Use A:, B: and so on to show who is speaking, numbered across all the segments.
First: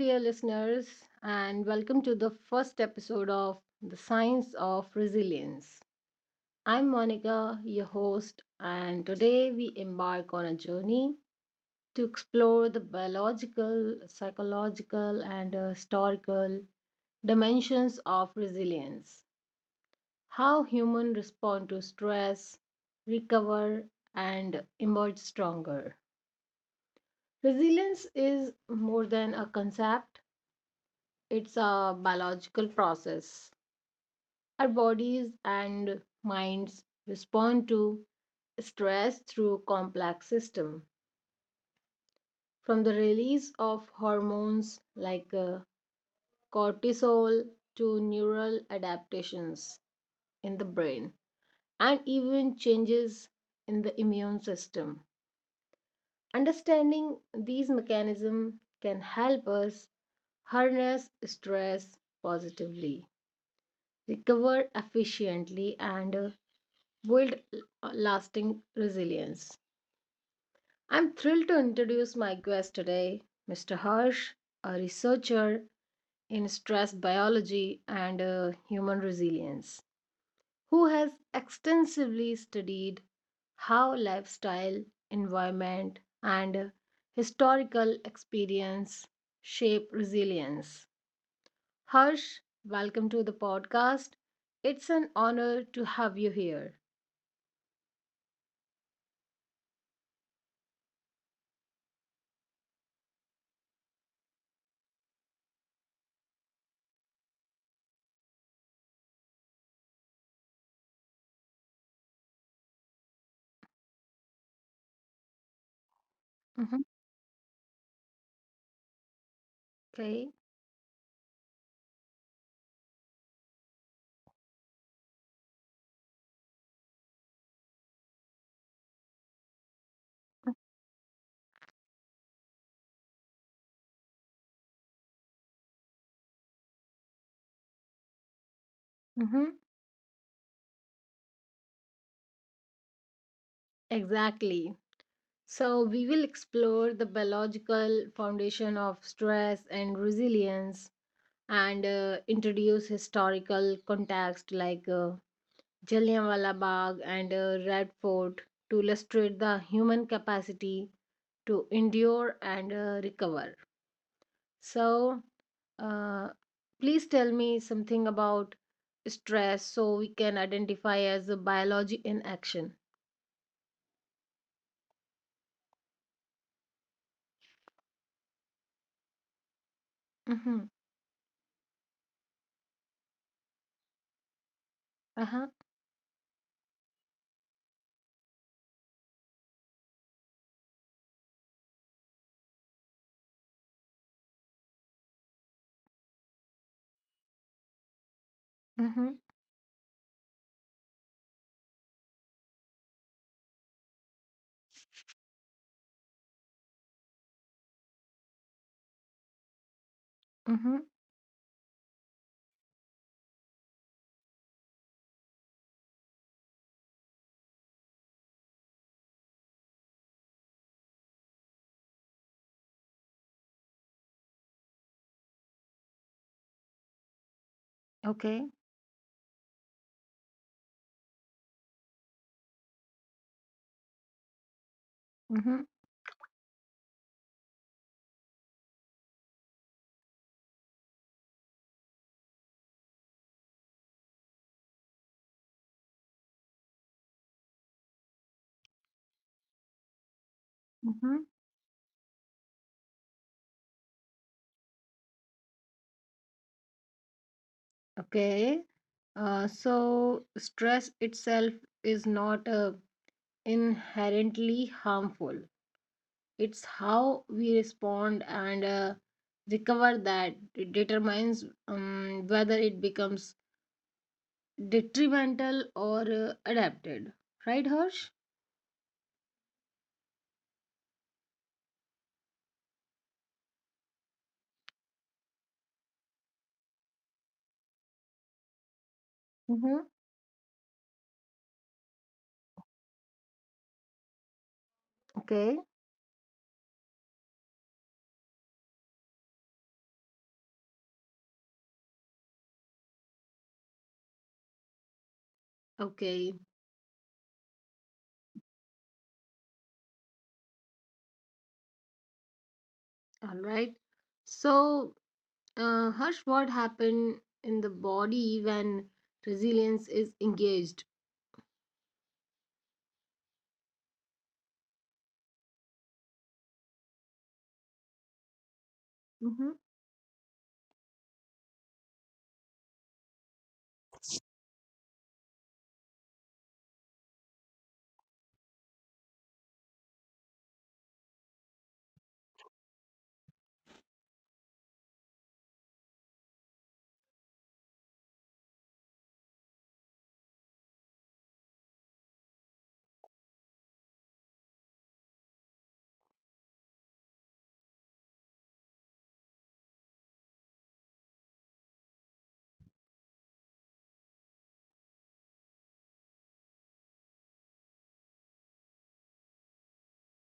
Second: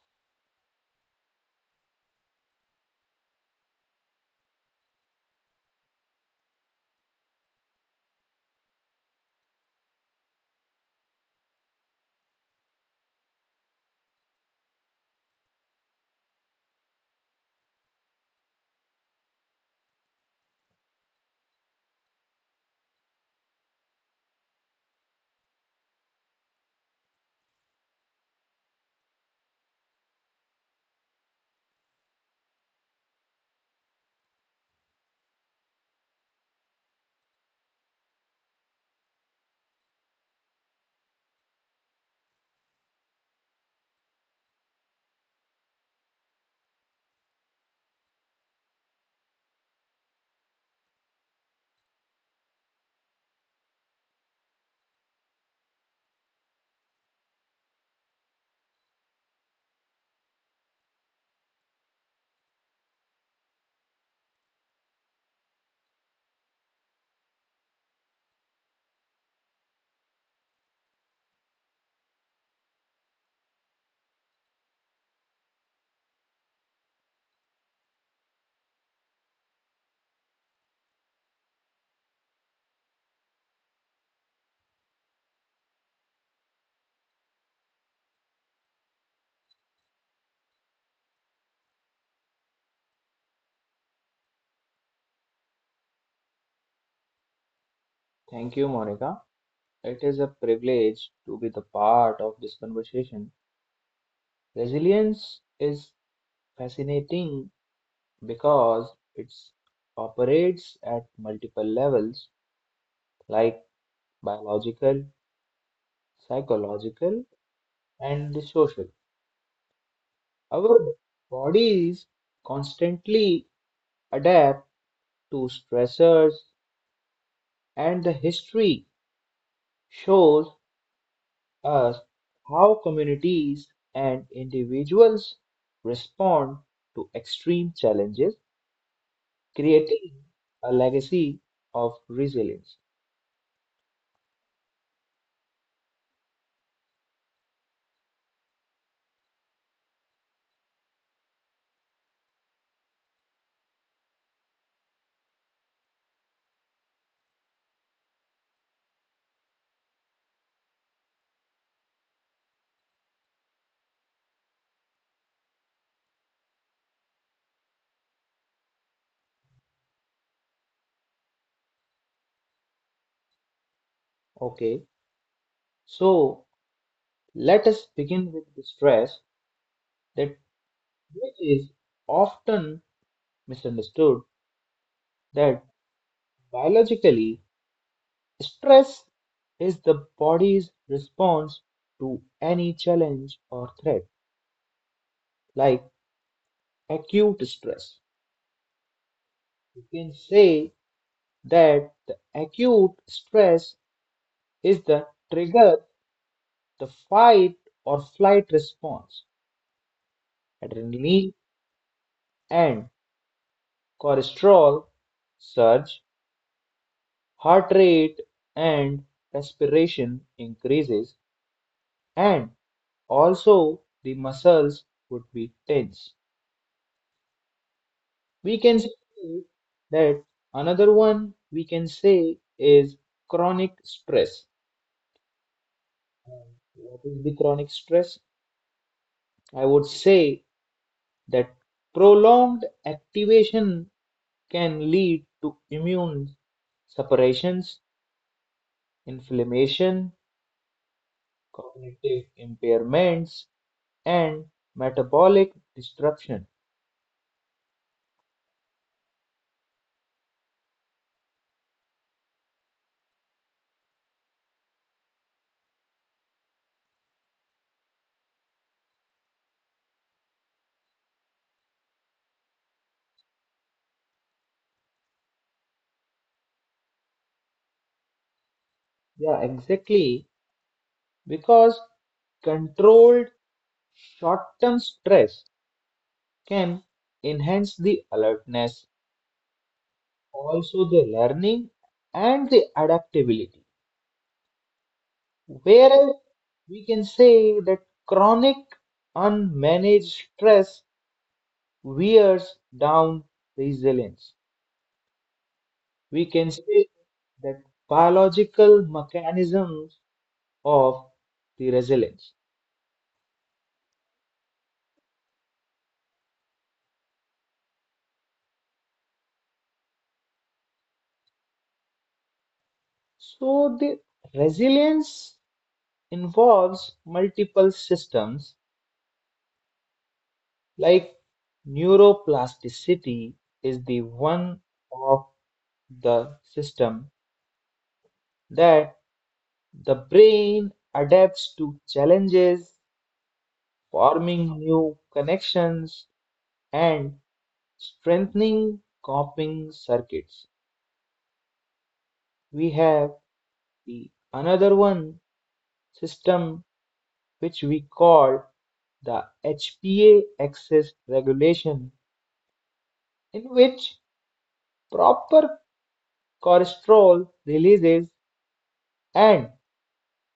A: dear listeners, and welcome to the first episode of The Science of Resilience. I'm Monica, your host, and today we embark on a journey to explore the biological, psychological, and historical dimensions of resilience, how humans respond to stress, recover, and emerge stronger. Resilience is more than a concept. It's a biological process. Our bodies and minds respond to stress through complex system, from the release of hormones like cortisol, to neural adaptations in the brain, and even changes in the immune system. Understanding these mechanisms can help us harness stress positively, recover efficiently, and build lasting resilience. I'm thrilled to introduce my guest today, Mr. Harsh, a researcher in stress biology and human resilience, who has extensively studied how lifestyle, environment, and historical experience shape resilience. Harsh, welcome to the podcast. It's an honor to have you here.
B: Thank you, Monica. It is a privilege to be the part of this conversation. Resilience is fascinating because it operates at multiple levels like biological,
A: Mhm.
B: psychological, and the social.
A: Okay.
B: Our bodies constantly adapt to stressors, and the history shows us how communities and individuals respond to extreme challenges,
A: Hmm.
B: creating a legacy of resilience.
A: Exactly. So, we will explore the biological foundation of stress and resilience and introduce historical context like Jallianwala Bagh and Red Fort to illustrate the human capacity to endure and recover. So, uh, please tell me something about stress so we can identify as a biology in action.
B: Okay, so let us begin with the stress that
A: Mm-hmm.
B: which is often misunderstood
A: Uh-huh.
B: that biologically stress is the body's response to any challenge or threat like acute stress.
A: Mm-hmm.
B: You can say that the acute stress is the trigger, the fight or flight response.
A: Mm-hmm.
B: Adrenaline and cortisol surge, heart rate and respiration increases, and also the muscles would be tense.
A: Okay.
B: We can say that another one we can say is chronic stress.
A: Mm-hmm.
B: What is the chronic stress? I would say that prolonged activation can lead to immune suppressions, inflammation,
A: Mm-hmm.
B: cognitive impairments, and metabolic disruption.
A: Okay. So stress itself is not inherently harmful. It's how we respond and recover that it determines whether it becomes detrimental or adapted. Right, Harsh?
B: Yeah, exactly. Because controlled short term stress can enhance the alertness,
A: Mm-hmm.
B: also the learning and the adaptability.
A: Okay.
B: Whereas we can say that chronic unmanaged stress wears down resilience. We
A: Okay.
B: can say that biological mechanisms of the resilience.
A: All right. So, Harsh, what happened in the body when resilience is engaged?
B: So the resilience involves multiple systems
A: Mm-hmm.
B: like neuroplasticity is the one of the system that the brain adapts to challenges, forming new connections and strengthening coping circuits. We have the another one system which we call the HPA axis regulation in which proper cholesterol releases and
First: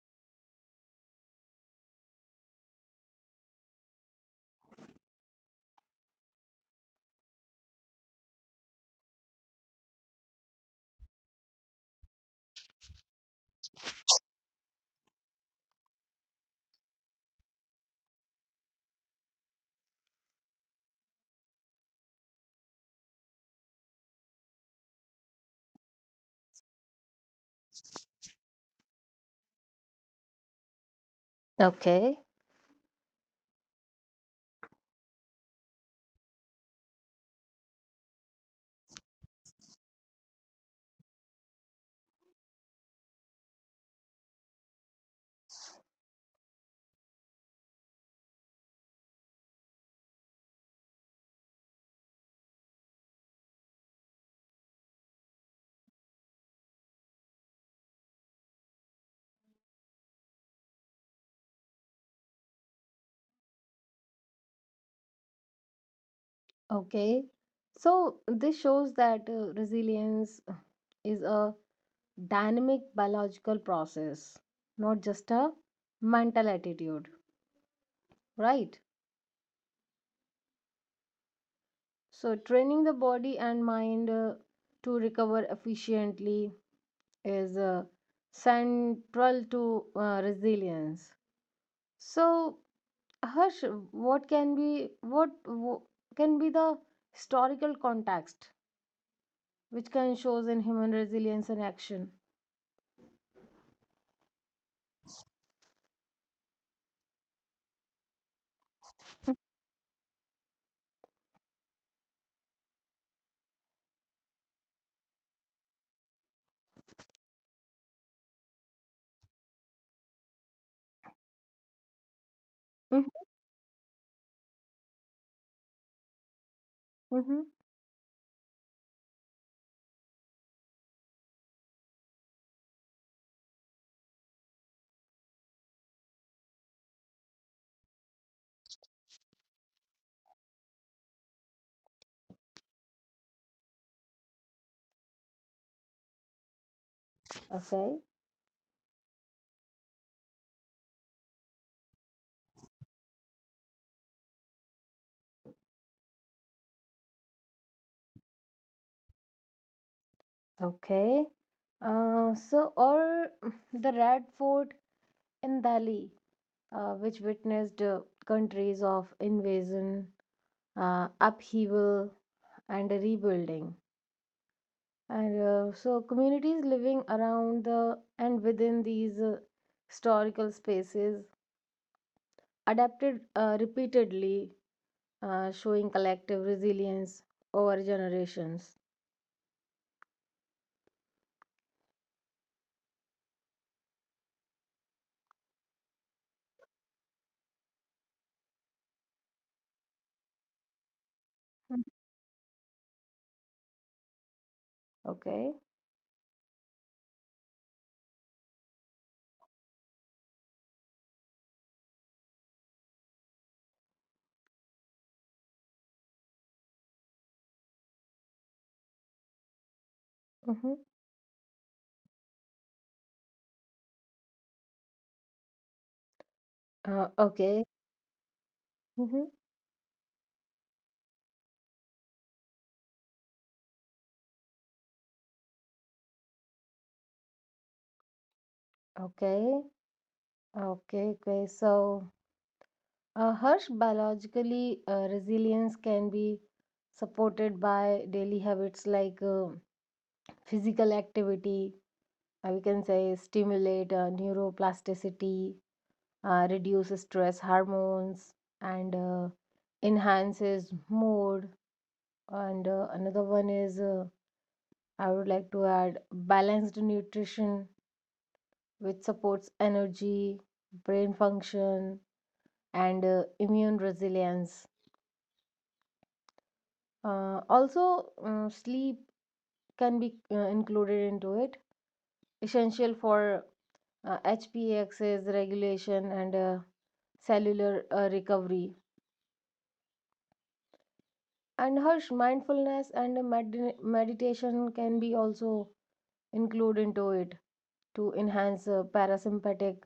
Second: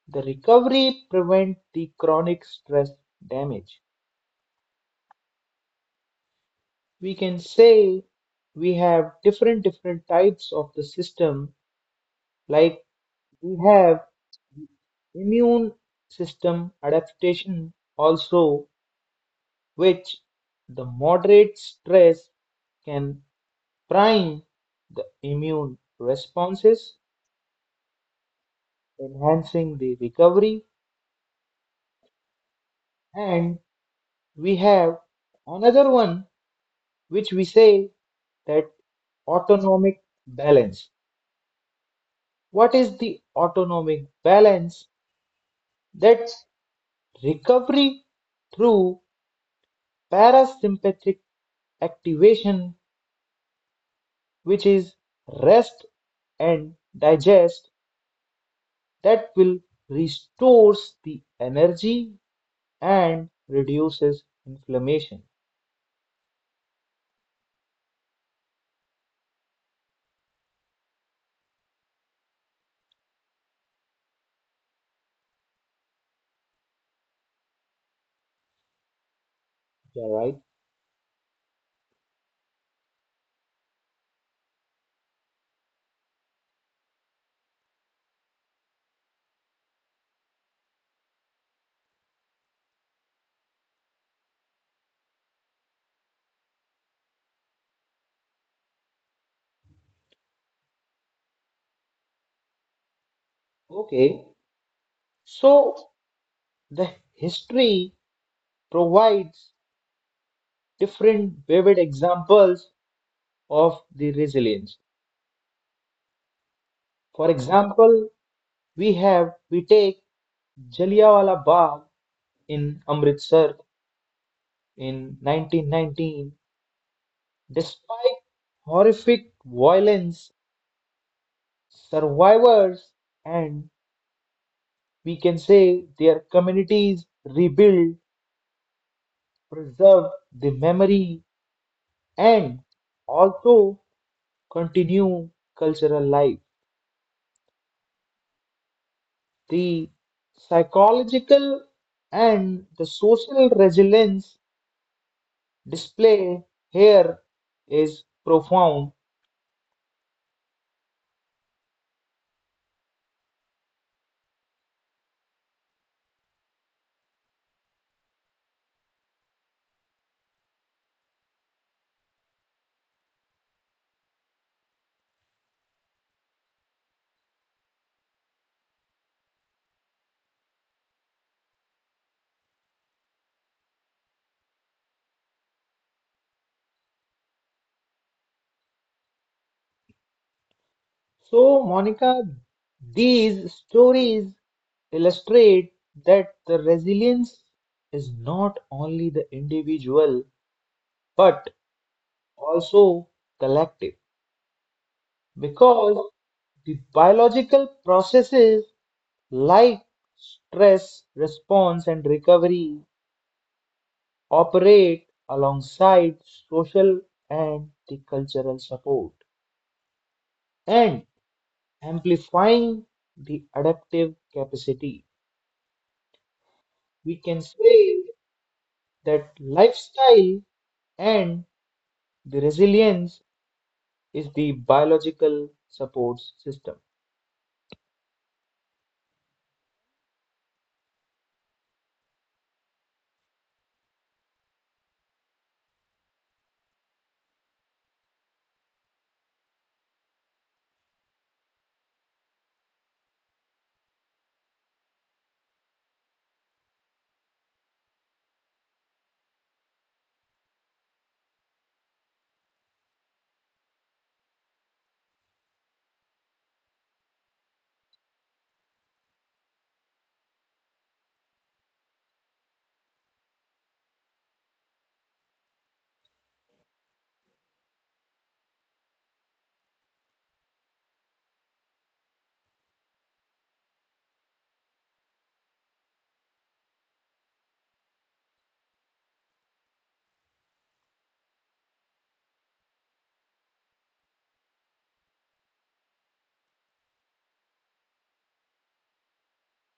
B: the recovery prevent the chronic stress damage. We can say we have different different types of the system like we have immune system adaptation also, which the moderate stress can prime the immune responses, enhancing the recovery.
A: Okay.
B: And we have another one which we say that autonomic balance. What is the autonomic balance? That recovery through parasympathetic activation, which is rest and digest, that will restores the energy and reduces inflammation.
A: Okay. So this shows that resilience is a dynamic biological process, not just a mental attitude, right?
B: Yeah, right.
A: So training the body and mind to recover efficiently is central to resilience. So Harsh, what can be the historical context which can shows in human resilience in action?
B: Okay, so the history provides different vivid examples of the resilience. For example, we take Jallianwala Bagh in
A: Mhm.
B: Amritsar in 1919.
A: Mhm.
B: Despite horrific violence, survivors and, we can say, their communities rebuild, preserve the memory, and also continue cultural life.
A: Okay.
B: The psychological and the social resilience display here is profound.
A: Okay. Or the Red Fort in Delhi, which witnessed countries of invasion, upheaval, and rebuilding. Communities living around the and within these historical spaces adapted repeatedly, showing collective resilience over generations.
B: So, Monica, these stories illustrate that the resilience is not only the individual but
A: Mm.
B: also collective.
A: Okay.
B: Because the biological processes like stress response and recovery operate alongside social and the cultural support
A: Mm-hmm.
B: and amplifying the adaptive capacity, we can
A: Okay.
B: say
A: Mm-hmm.
B: that lifestyle and the resilience is the biological support system.
A: Okay. Okay, okay. So, Harsh, biologically, resilience can be supported by daily habits like physical activity, we can say stimulate neuroplasticity, reduce stress hormones, and enhances mood. And another one is I would like to add balanced nutrition, which supports energy, brain function, and immune resilience. Also, sleep can be included into it, essential for HPA axis regulation and cellular recovery. And Harsh, mindfulness and meditation can be also included into it to enhance parasympathetic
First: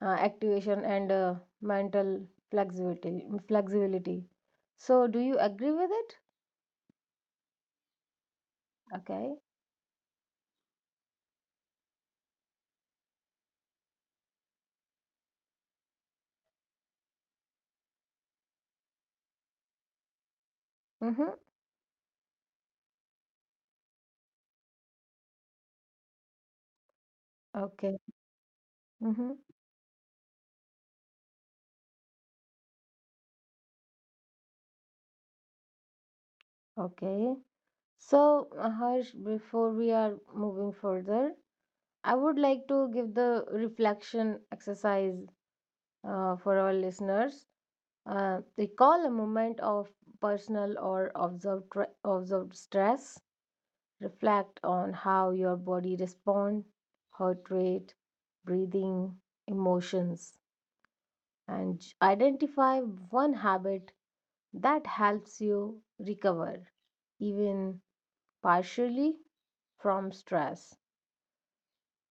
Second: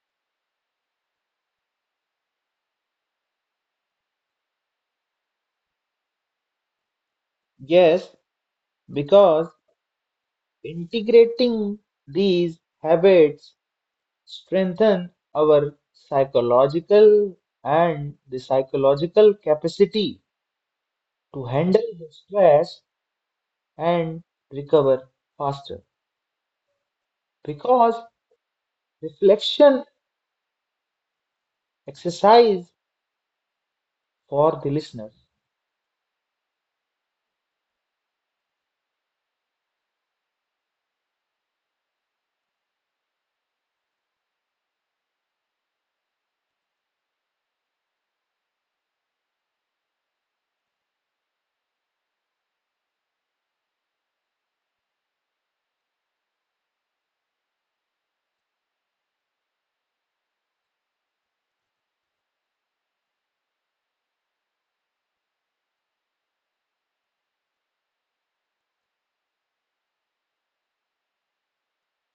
A: activation and mental flexibility. So, do you agree with it?
B: Yes,
A: Okay.
B: because integrating these habits strengthen our psychological and the psychological capacity
A: Mm-hmm.
B: to handle the stress and recover faster. Because
A: Okay. Mm-hmm.
B: reflection exercise for the listener.
A: Okay. So, Harsh, before we are moving further, I would like to give the reflection exercise for our listeners. Recall a moment of personal or observed, observed stress. Reflect on how your body responds, heart rate, breathing, emotions, and identify one habit that helps you recover, even partially, from stress.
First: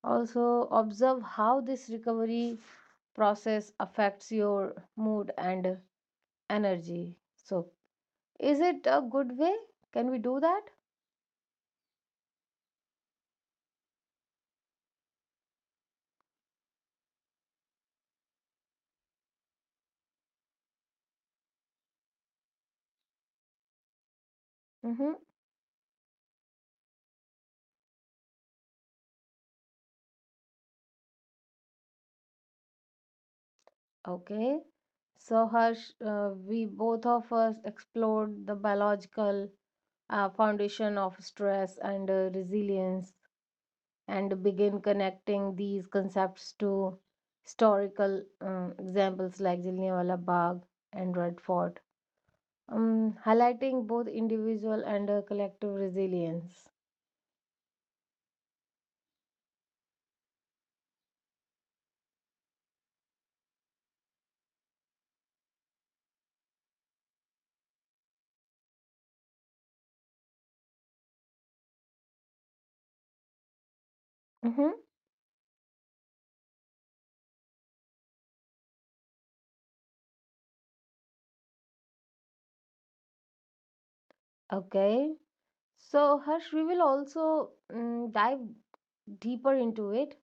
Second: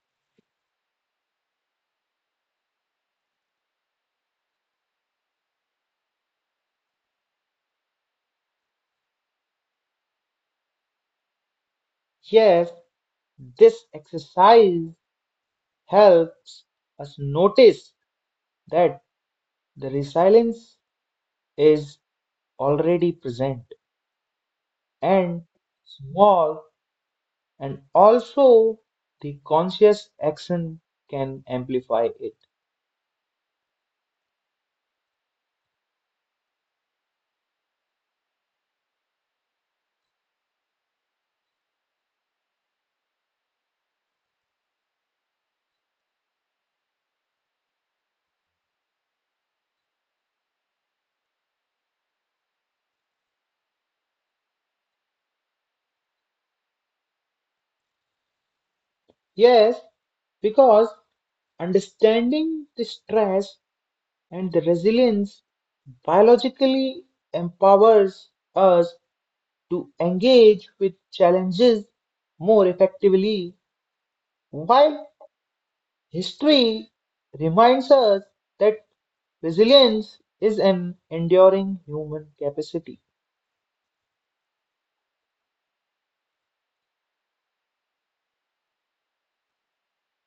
A: Also, observe how this recovery process affects your mood and energy. So, is it a good way? Can we do that?
B: Yes, this exercise helps us notice that the resilience is already present
A: Mm-hmm.
B: and small and also the conscious action can amplify it.
A: Okay. So, Harsh, we both of us explored the biological foundation of stress and resilience and begin connecting these concepts to historical examples like Jallianwala Bagh and Red Fort. Highlighting both individual and collective resilience.
B: Yes, because understanding the stress and the resilience biologically empowers us to engage with challenges more effectively,
A: Hmm.
B: while history reminds us that resilience is an enduring human capacity.
A: Okay. So, Harsh, we will also dive deeper into it.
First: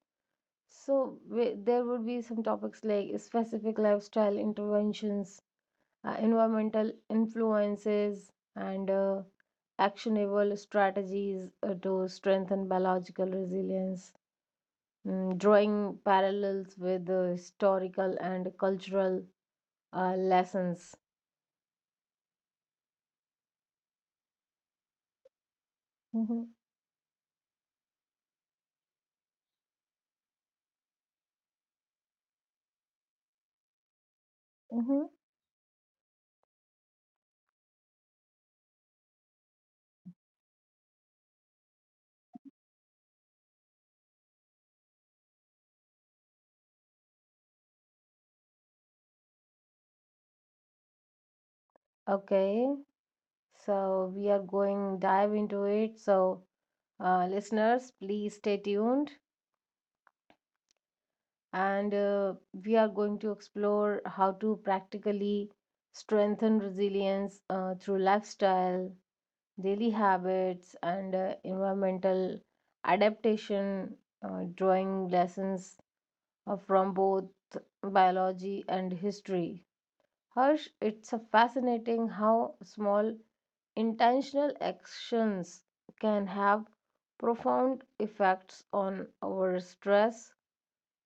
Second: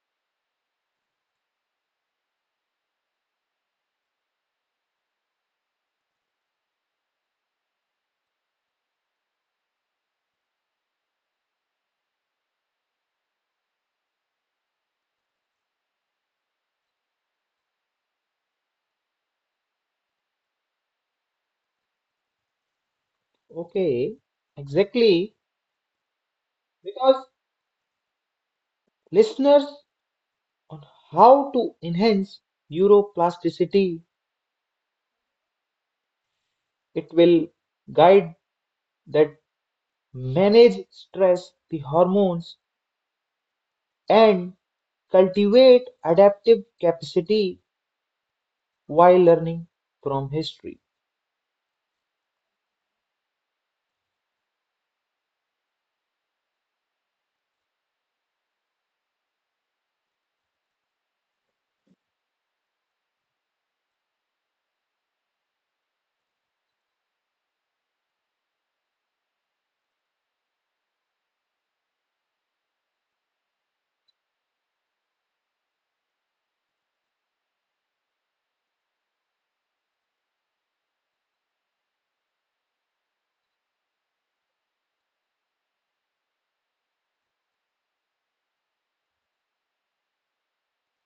A: So there would be some topics like specific lifestyle interventions, environmental influences, and actionable strategies to strengthen biological resilience, drawing parallels with historical and cultural lessons.
B: Okay, exactly.
A: Mhm.
B: Because listeners on how to enhance neuroplasticity.
A: Mm-hmm.
B: It will guide that manage stress, the hormones, and cultivate adaptive capacity while learning from history.
A: Okay, so we are going dive into it. So, listeners, please stay tuned, and we are going to explore how to practically strengthen resilience through lifestyle, daily habits, and environmental adaptation, drawing lessons from both biology and history. Harsh, it's a fascinating how small intentional actions can have profound effects on our stress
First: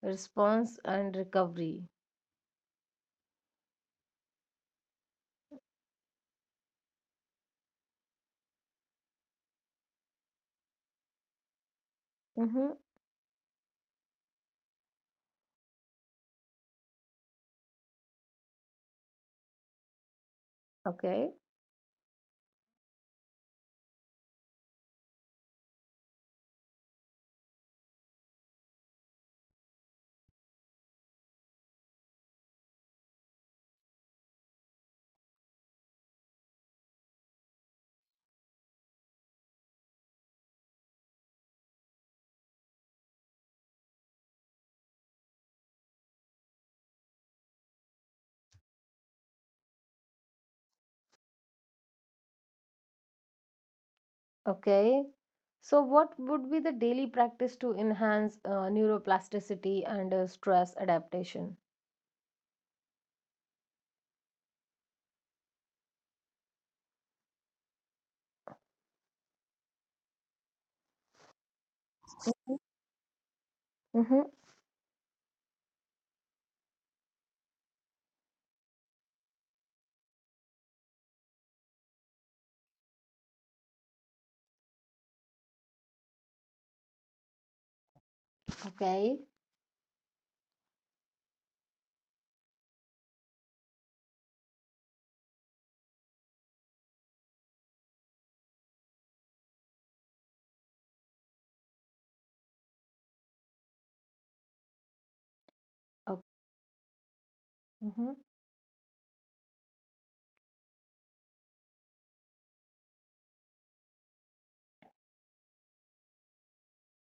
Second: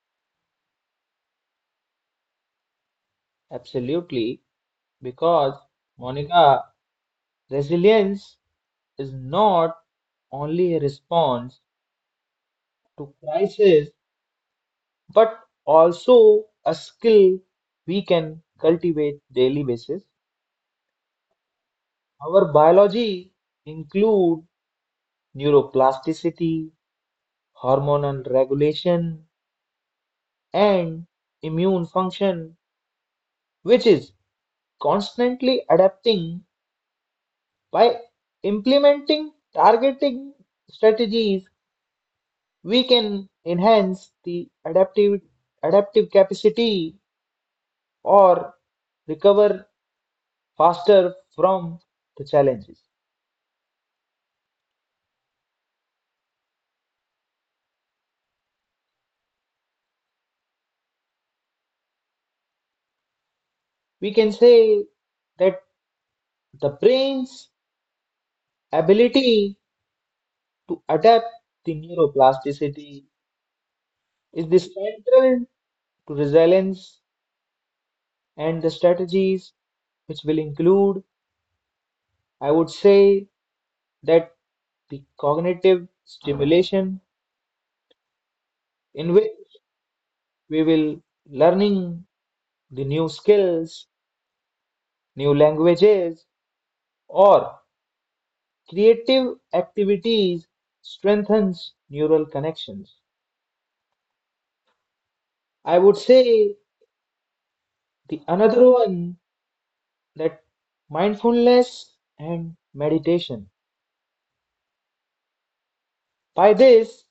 A: response and recovery.
B: Absolutely, because Monica, resilience is not only a response
A: Mm-hmm.
B: to crisis but also a skill we can cultivate daily basis.
A: Okay.
B: Our biology include neuroplasticity, hormonal regulation, and immune function, which is constantly adapting by implementing targeting strategies. We can enhance the adaptive capacity or recover faster from the challenges.
A: Okay. So, what would be the daily practice to enhance neuroplasticity and stress adaptation?
B: We can say that the brain's ability to adapt the neuroplasticity
A: Mm-hmm.
B: is the central to resilience, and the strategies which will include, I would say, that the cognitive stimulation in
A: Okay.
B: which we will learning the new skills, new languages, or creative activities strengthens neural connections. I would
A: Okay.
B: say the
A: Mm-hmm.
B: another one, that mindfulness and meditation. By this,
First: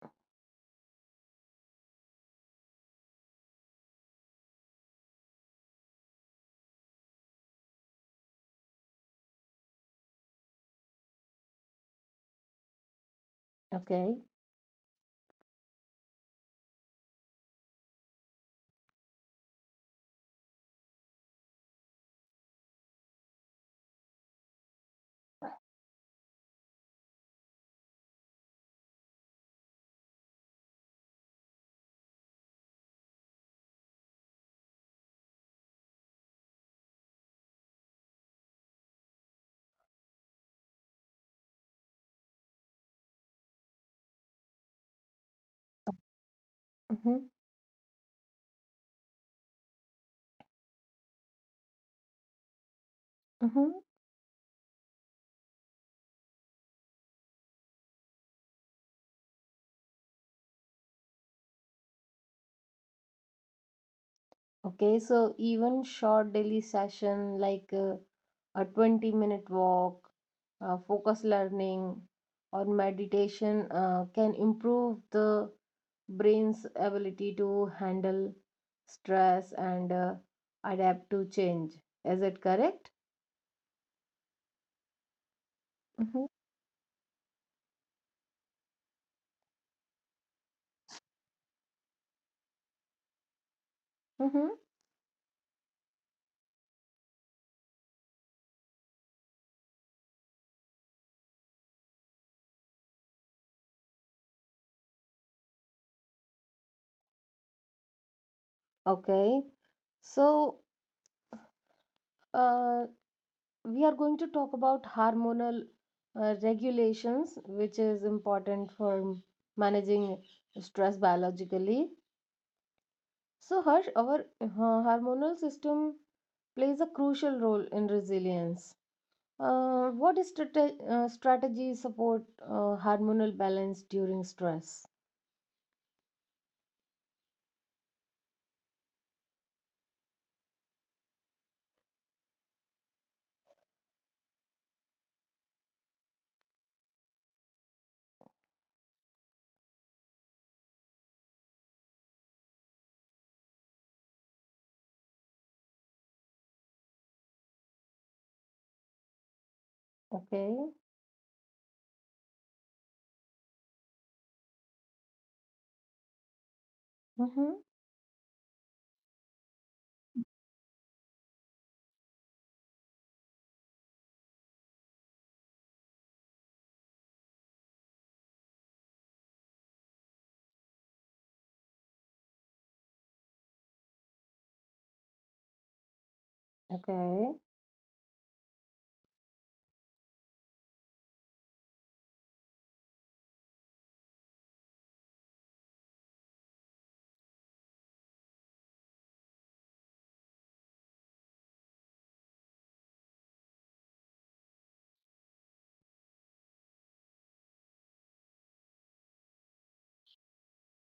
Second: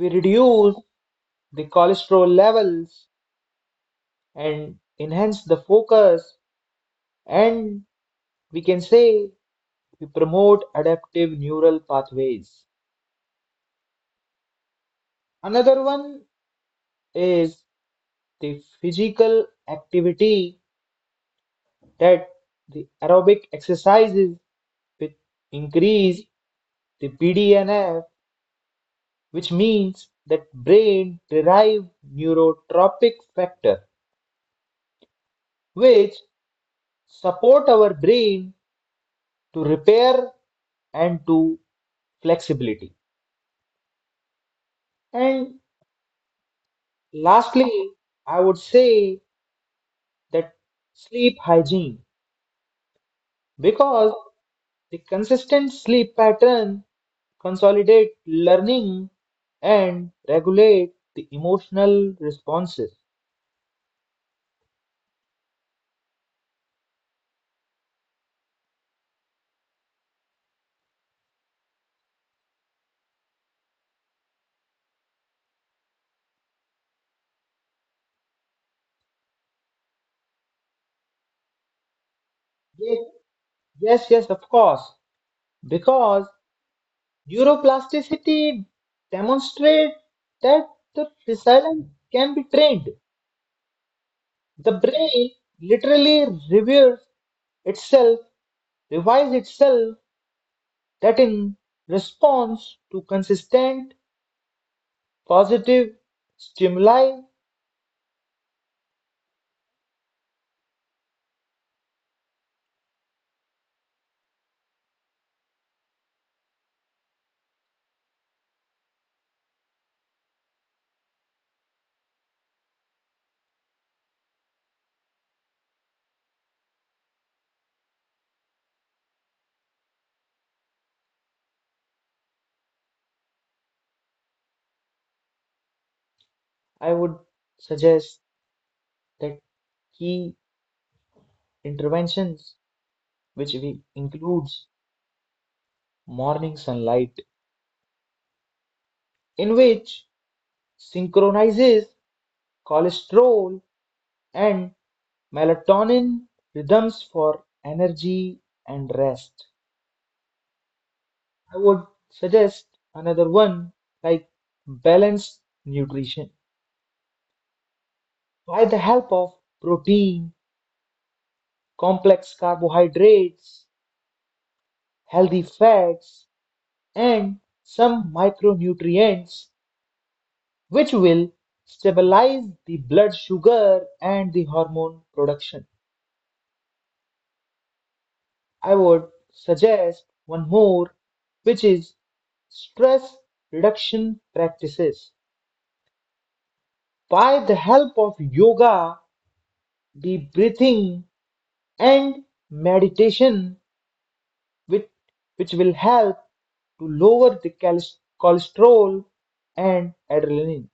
B: we reduce the cholesterol levels and enhance the focus, and we can say we promote adaptive neural pathways.
A: Okay.
B: Another one is the physical activity that the aerobic exercises which increase the BDNF, which means that brain derived neurotropic factor, which support our brain to repair and to flexibility. And
A: Mm-hmm.
B: lastly, I would say that sleep hygiene,
A: Mm-hmm.
B: because the consistent sleep pattern consolidate learning and regulate the emotional responses.
A: Okay. So even short daily session like a 20-minute minute walk, focus learning, or meditation can improve the brain's ability to handle stress and adapt to change. Is it correct?
B: Yes, yes, yes, of course,
A: Hmm.
B: because neuroplasticity demonstrates that the resilience can be trained.
A: Mm-hmm.
B: The brain literally reviews itself revives itself that in response to consistent positive stimuli.
A: Okay. So, uh, we are going to talk about hormonal regulations, which is important for managing stress biologically. So, Harsh, our hormonal system plays a crucial role in resilience. What is strategy support hormonal balance during stress?
B: I would suggest that key interventions which we includes morning sunlight in which synchronizes cholesterol and melatonin rhythms for energy and rest.
A: Okay.
B: I would suggest another one like balanced nutrition
A: Hmm.
B: by the help of protein, complex carbohydrates, healthy fats, and some micronutrients, which will stabilize the blood sugar and the hormone production.
A: Okay.
B: I would suggest one more, which is stress reduction practices. By the help of yoga, the breathing, and meditation, which, which will help to lower the cholesterol and adrenaline.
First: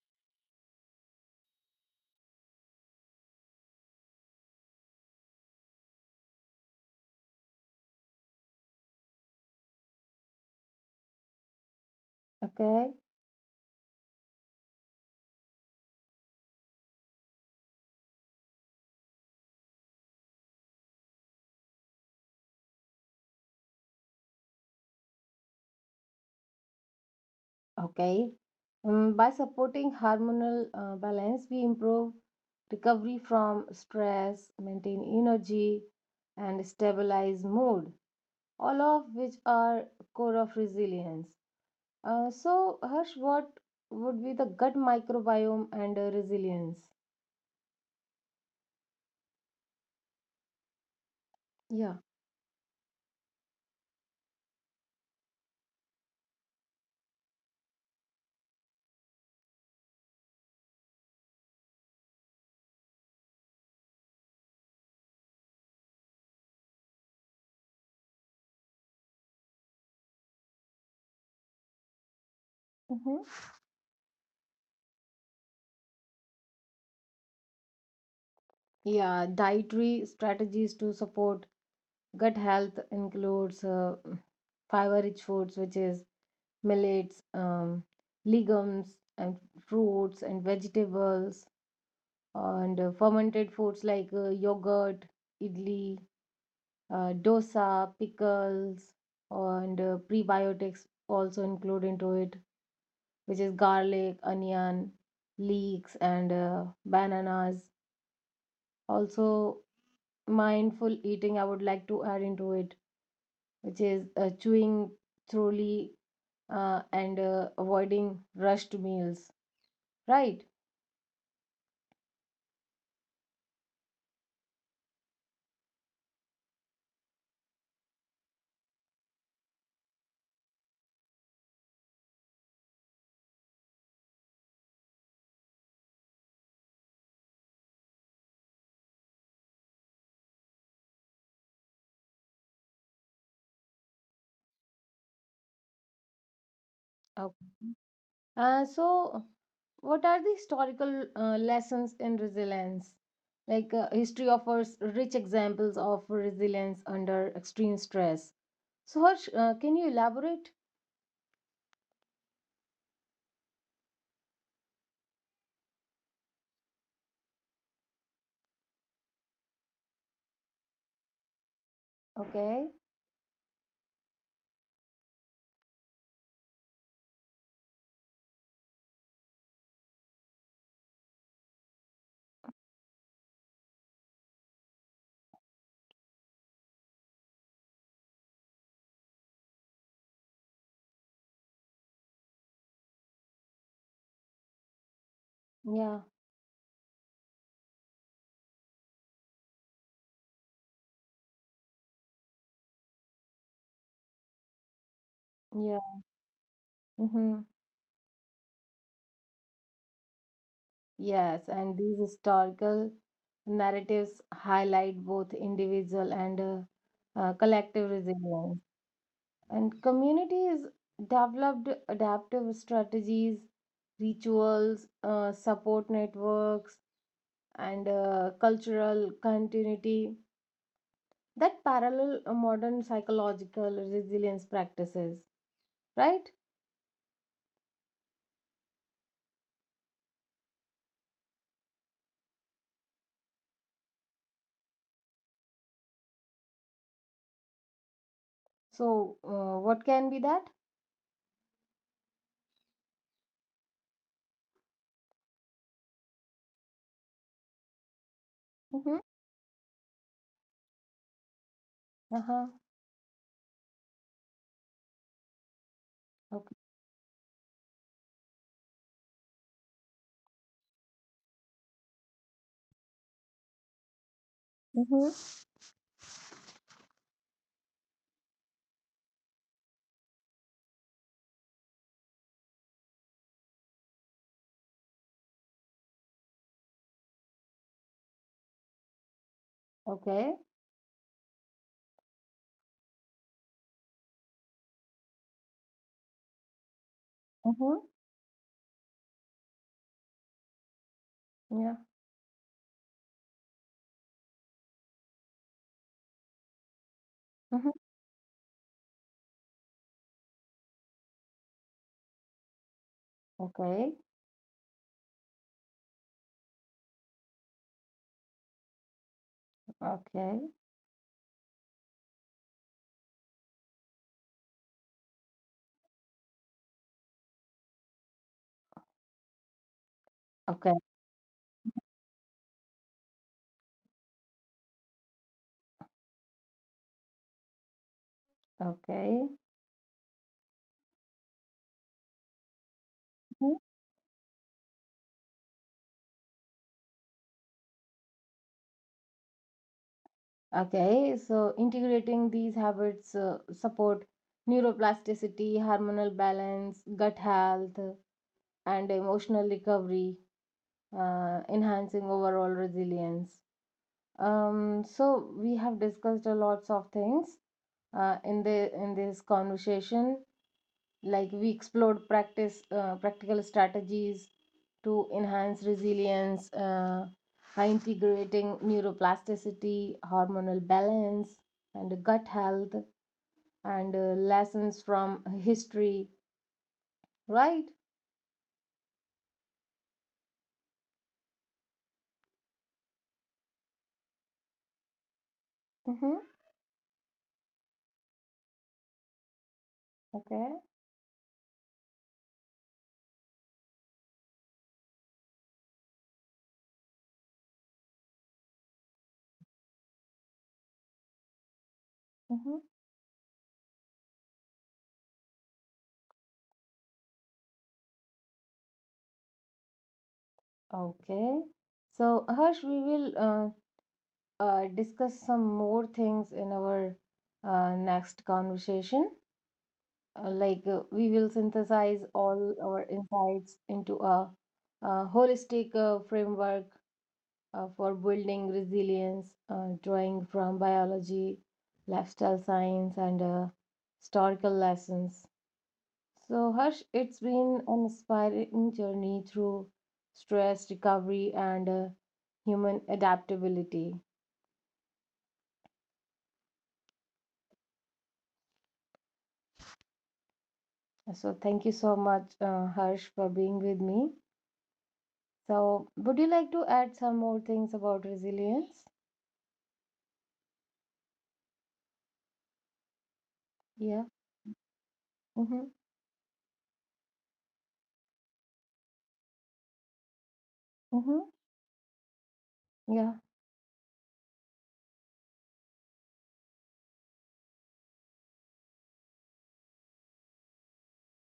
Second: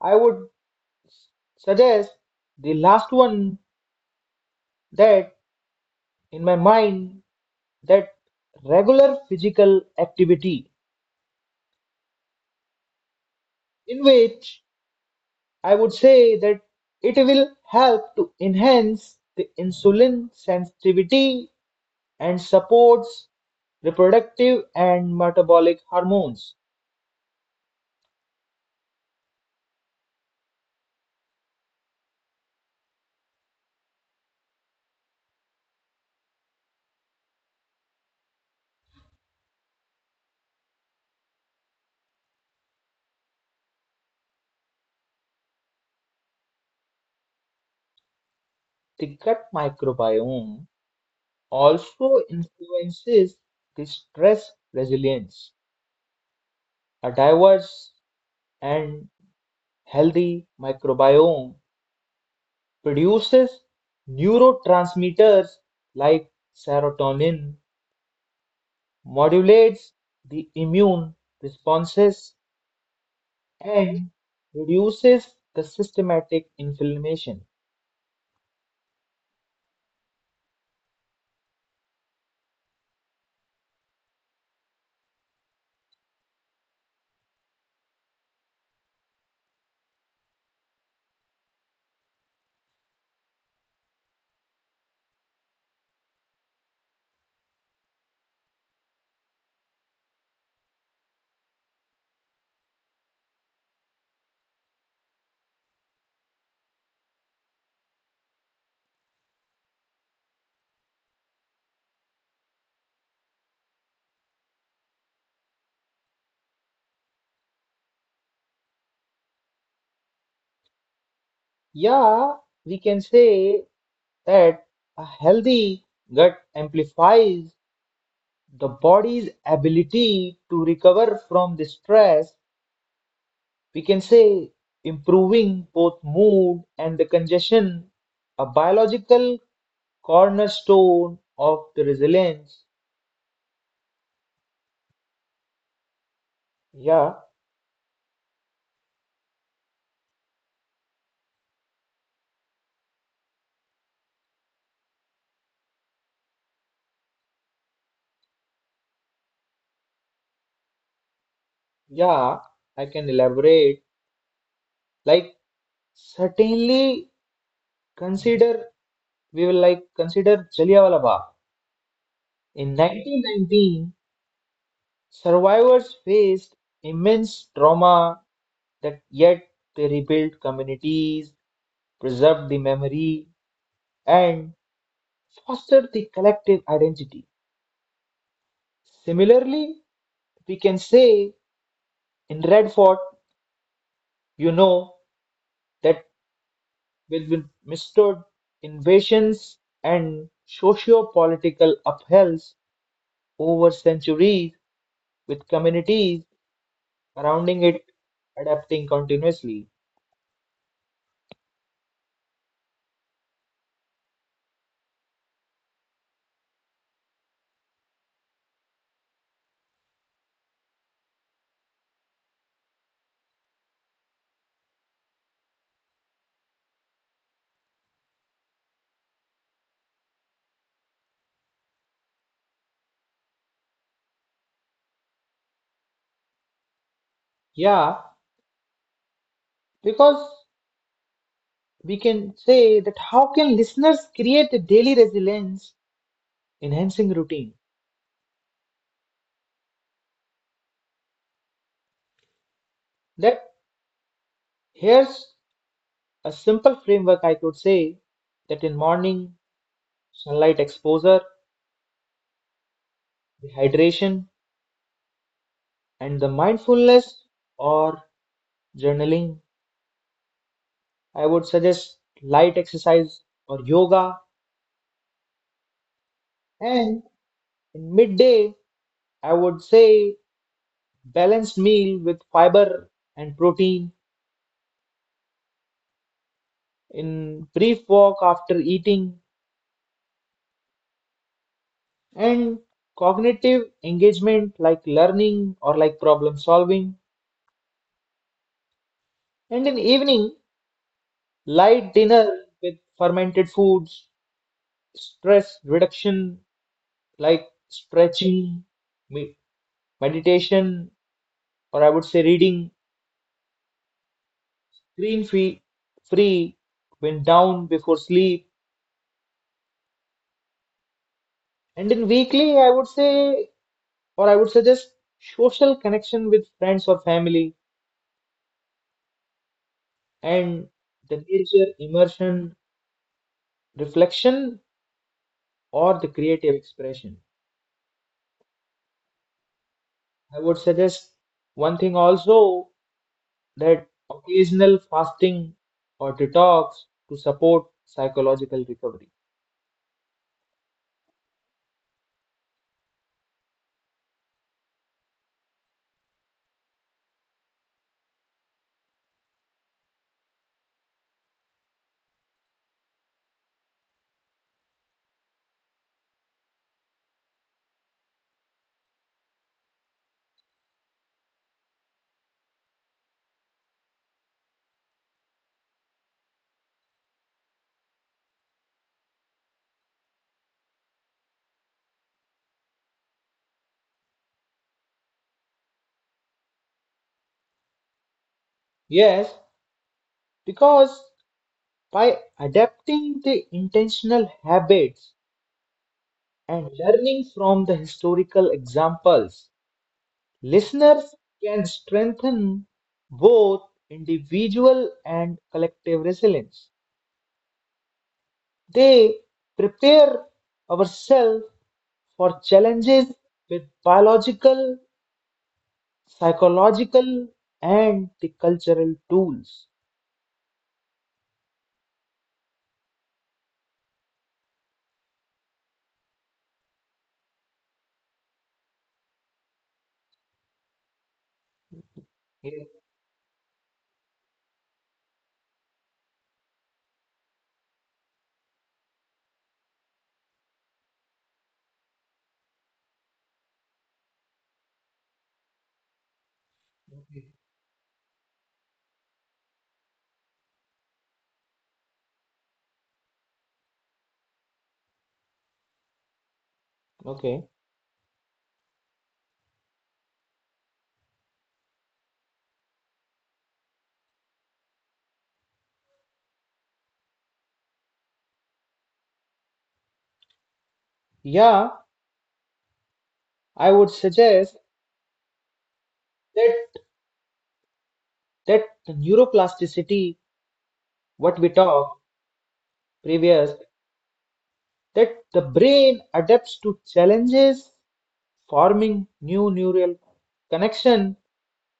B: I would suggest the last one, that in my mind, that regular physical activity
A: Okay,
B: in which I would say that it will help to enhance the insulin sensitivity and supports reproductive and metabolic hormones.
A: okay. By supporting hormonal balance, we improve recovery from stress, maintain energy, and stabilize mood, all of which are core of resilience. So, Harsh, what would be the gut microbiome and resilience?
B: The gut microbiome
A: Yeah.
B: also influences the stress resilience. A diverse and healthy microbiome produces neurotransmitters like serotonin, modulates the immune responses,
A: Mm-hmm.
B: and reduces the systematic inflammation.
A: Yeah, dietary strategies to support gut health includes fiber-rich foods, which is millets, legumes, and fruits and vegetables, and fermented foods like yogurt, idli, dosa, pickles, and prebiotics also include into it, which is garlic, onion, leeks, and bananas. Also, mindful eating I would like to add into it, which is chewing thoroughly and avoiding rushed meals, right?
B: Yeah, we can say that a healthy gut amplifies the body's ability to recover from the stress. We can say improving both mood and the congestion, a biological cornerstone of the resilience. Yeah,
A: Okay. So what are the historical lessons in resilience, like history offers rich examples of resilience under extreme stress. So Harsh, can you elaborate?
B: yeah, I can elaborate. Like, certainly consider, we will like consider Jallianwala Bagh.
A: Okay.
B: In 1919, survivors faced immense trauma that yet they rebuilt communities, preserved the memory, and fostered the collective identity. Similarly, we can say in Red Fort, you know,
A: Yeah.
B: that withstood invasions and socio-political upheavals over centuries, with
A: Yeah.
B: communities
A: Mm-hmm.
B: surrounding it adapting continuously.
A: Yes, and these historical narratives highlight both individual and collective resilience. And communities developed adaptive strategies, rituals, support networks, and cultural continuity that parallel modern psychological resilience practices, right?
B: Yeah, because we can say that how can listeners create a daily resilience enhancing routine?
A: So, what can be that?
B: That here's a simple framework, I could say, that in
A: Mm-hmm.
B: morning, sunlight exposure,
A: Uh-huh.
B: dehydration, and the
A: Okay.
B: mindfulness or journaling, I would suggest light exercise or yoga.
A: Mm-hmm.
B: And in midday, I would say balanced meal with fiber and protein, in brief walk after eating,
A: Okay.
B: and cognitive engagement like learning or like problem solving.
A: Mm-hmm.
B: And in evening,
A: Yeah.
B: light dinner with fermented foods, stress reduction like
A: Mhm.
B: stretching, me- meditation, or I would say reading,
A: Okay,
B: screen free, free, wind down before sleep.
A: okay,
B: And in weekly, I would say, or I would suggest social connection with friends or family and
A: okay,
B: the nature, immersion, reflection, or the creative expression.
A: okay,
B: I would suggest one thing also,
A: Mhm.
B: that occasional fasting or detox to support psychological recovery.
A: okay. So integrating these habits support neuroplasticity, hormonal balance, gut health, and emotional recovery, enhancing overall resilience. So we have discussed a lots of things uh, in the in this conversation, like we explored practice practical strategies to enhance resilience by integrating neuroplasticity, hormonal balance, and gut health, and lessons from history, right?
B: Yes, because by adapting the intentional habits
A: Mm-hmm.
B: and learning from the historical examples,
A: Okay.
B: listeners can strengthen both individual and collective resilience. They prepare ourselves for
A: Mm-hmm.
B: challenges with biological, psychological, and the cultural tools.
A: Okay. So Harsh, we will discuss some more things in our next conversation, like we will
B: Yes,
A: synthesize all our insights into a, uh, holistic framework for building resilience, drawing from biology, lifestyle science, and historical lessons.
B: okay.
A: So, Harsh, it's been an inspiring journey through stress recovery and human adaptability.
B: Okay.
A: So, thank you so much, Harsh, for being with me. So, would you like to add some more things about resilience?
B: Yeah, I would suggest
A: Yeah. Mhm.
B: that that the neuroplasticity, what we
A: Mhm.
B: talked previous,
A: Yeah.
B: that the brain adapts to challenges, forming new neural connection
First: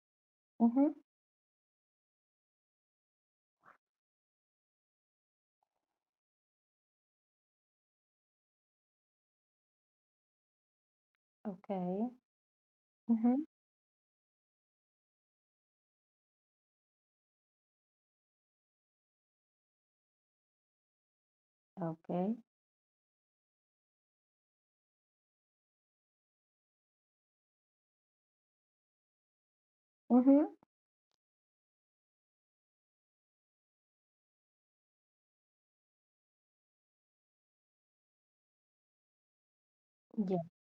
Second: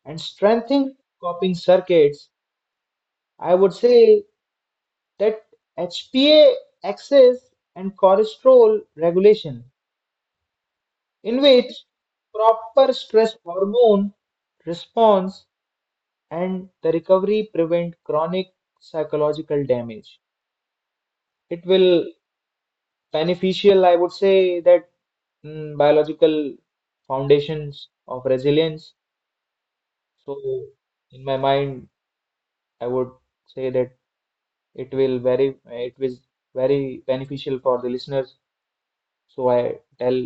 B: and
A: Mhm.
B: strengthening coping circuits. I would say that HPA axis and cholesterol regulation, in which
A: Okay.
B: proper
A: Mhm.
B: stress hormone response and the recovery prevent chronic psychological damage. It
A: Okay.
B: will beneficial, I would say, that biological foundations of resilience.
A: Mhm.
B: So, in my mind, I would say that it was very beneficial for the listeners. So I
A: Yeah.
B: tell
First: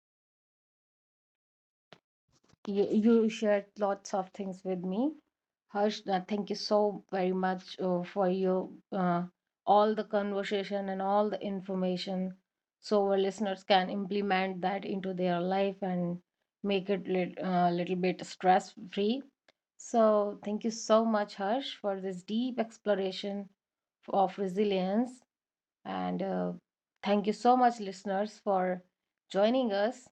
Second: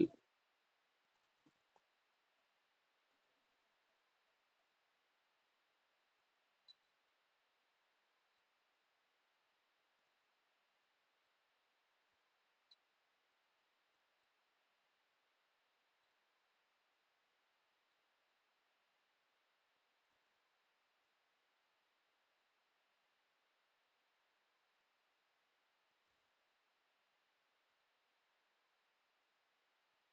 A: You shared lots of things with me. Harsh, thank you so very much for your all the conversation and all the information, so our listeners can implement that into their life and make it little bit stress free. So thank you so much, Harsh, for this deep exploration of resilience. And thank you so much, listeners, for joining us.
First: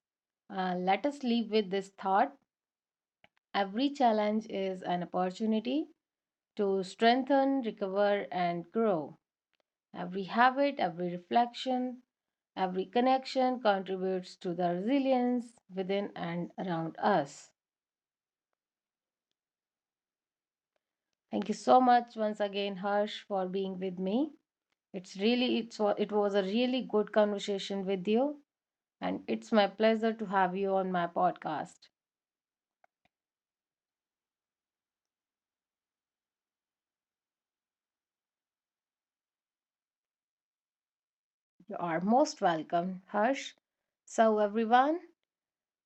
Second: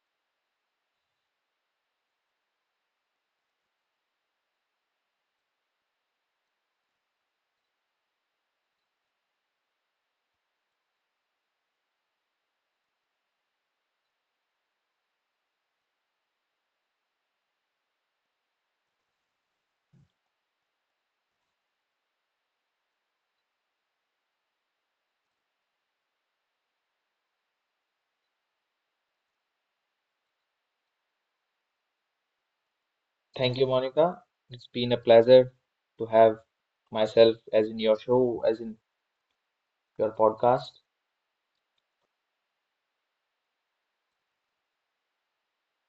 A: Let us leave with this thought: every challenge is an opportunity to strengthen, recover, and grow. Every habit, every reflection, every connection contributes to the resilience within and around us. Thank you so much once again, Harsh, for being with me. It's really it was a really good conversation with you, and it's my pleasure to have you on my podcast.
B: thank you, Monica. It's been a pleasure to have myself as in your show as in your podcast
A: You are most welcome, Harsh. So, everyone,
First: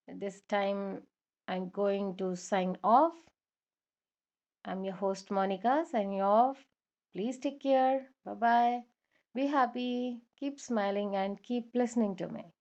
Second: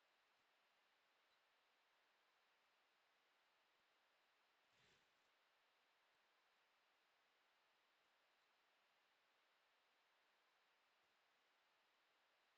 A: this time I'm going to sign off. I'm your host, Monica, signing off. Please take care. Bye bye. Be happy, keep smiling, and keep listening to me.